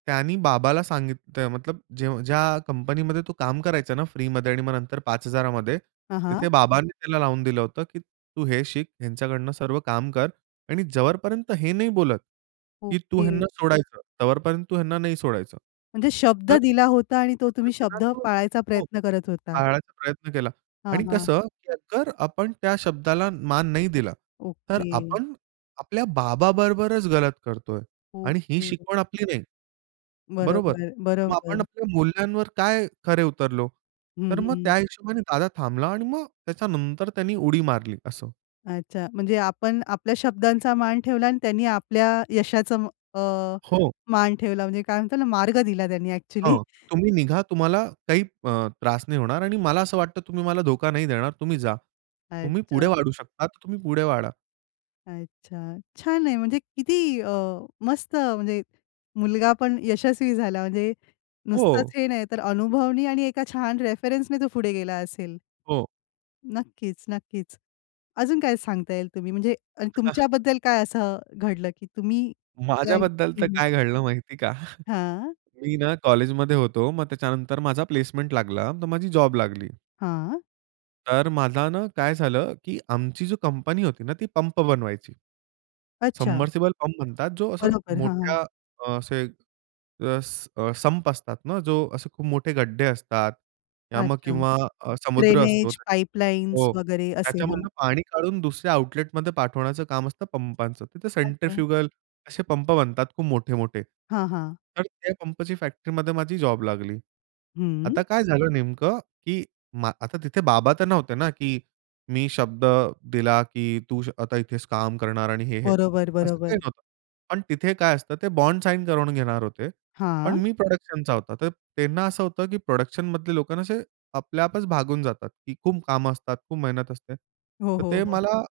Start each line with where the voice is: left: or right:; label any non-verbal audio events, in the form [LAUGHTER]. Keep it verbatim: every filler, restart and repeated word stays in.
right: त्यानी बाबाला सांगित ते मतलब जे ज्या कंपनीमध्ये तो काम करायचं ना फ्रीमध्ये आणि मग नंतर पाच हजारामध्ये,
left: हां, हां.
right: तिथे बाबांनी त्याला लावून दिलं होतं, की तू हे शिक ह्यांच्याकडून, सर्व काम कर आणि जवरपर्यंत हे नाही बोलत, की तू ह्यांना
left: ओके.
right: सोडायचं, तवरपर्यंत तू ह्यांना नाही सोडायचं.
left: म्हणजे शब्द
right: तर
left: दिला होता आणि तो तुम्ही
right: [UNINTELLIGIBLE]
left: शब्द पाळायचा
right: हो,
left: प्रयत्न करत होता.
right: पाळायचा प्रयत्न केला.
left: हां,
right: आणि
left: हां.
right: कसं की आगर आपण त्या शब्दाला मान नाही दिला, तर
left: ओके.
right: आपण आपल्या बाबाबरोबरच गलत करतोय. आणि ही
left: ओके.
right: शिकवण आपली नाही. बरोबर?
left: बरोबर,
right: मग आपण
left: बरोबर.
right: आपल्या मूल्यांवर काय खरे उतरलो?
left: हं,
right: तर मग
left: हं.
right: त्या हिशोबाने दादा थांबला आणि मग त्याच्यानंतर त्यानी उडी मारली. असं.
left: अच्छा. म्हणजे आपण आपल्या शब्दांचा मान ठेवला अन् त्यांनी आपल्या यशाचं अ,
right: हो.
left: मान ठेवला म्हणजे काय म्हणतात ना मार्ग दिला त्यांनी अ‍ॅक्चुअली.
right: हं, तुम्ही निघा. तुम्हाला काही अ,
left: [UNINTELLIGIBLE]
right: त्रास नाही होणार. आणि मला असं वाटतं तुम्ही मला धोका नाही देणार, तुम्ही जा. तुम्ही पुढे
left: अच्छा.
right: वाढू शकता, तर तुम्ही पुढे वाढा.
left: अच्छा. छान आहे. म्हणजे किती अ, मस्त म्हणजे मुलगा पण यशस्वी झाला, म्हणजे नुसतंच
right: हो.
left: हे नाही तर अनुभवनी आणि एका छान रेफरन्सने तो पुढे गेला असेल.
right: हो.
left: नक्कीच, नक्कीच. अजून काय सांगता येईल तुम्ही? म्हणजे अ
right: हां.
left: तुमच्याबद्दल काय असं घडलं की तुम्ही काही
right: माझ्याबद्दल तर
left: हं.
right: काय घडलं माहिती का?
left: हां.
right: [CHUCKLES] मी ना कॉलेजमध्ये होतो. मग त्याच्यानंतर माझा प्लेसमेंट लागला तर माझी जॉब लागली.
left: हां.
right: तर माझा ना काय झालं की आमची जो कंपनी होती ना ती पंप बनवायची.
left: अच्छा.
right: सबमर्सिबल पंप म्हणतात जो असं
left: बरोबर, हां, हां.
right: मोठ्या अ, असे अस अ, संप असतात ना, जो असे खूप मोठे गड्ढे असतात, या मग
left: अच्छा.
right: किंवा अ, समुद्र असतो
left: ड्रेनेज,
right: त्याच्यामधू
left: पाईपलाईन्स
right: हो,
left: वगैरे असे. हां.
right: त्याच्यामधून पाणी काढून दुसऱ्या आउटलेटमध्ये पाठवण्याचं काम असतं पंपाचं. तर ते
left: अच्छा.
right: सेंट्रीफ्युगल असे पंप बनतात खूप मोठे-मोठे.
left: हां, हां.
right: तर त्या पंपची फॅक्टरीमध्ये माझी जॉब लागली.
left: हं.
right: आता काय झालं नेमकं की मा आता तिथे बाबा तर नव्हते ना, की, मी शब्द दिला की तू श आता इथेच काम करणार आणि हे-हे,
left: बरोबर,
right: असं काही
left: बरोबर.
right: नव्हतं. पण तिथे काय असतं ते बॉन्ड साइन करून घेणार होते. पण
left: हां.
right: मी प्रोडक्शनचा होता. तर त्यांना असं होतं की प्रोडक्शनमधले लोकं ना असे आपल्या आपच भागून जातात, की खूप कामं असतात, खूप मेहनत असते.
left: हो,
right: तर
left: हो,
right: ते
left: हो.
right: मला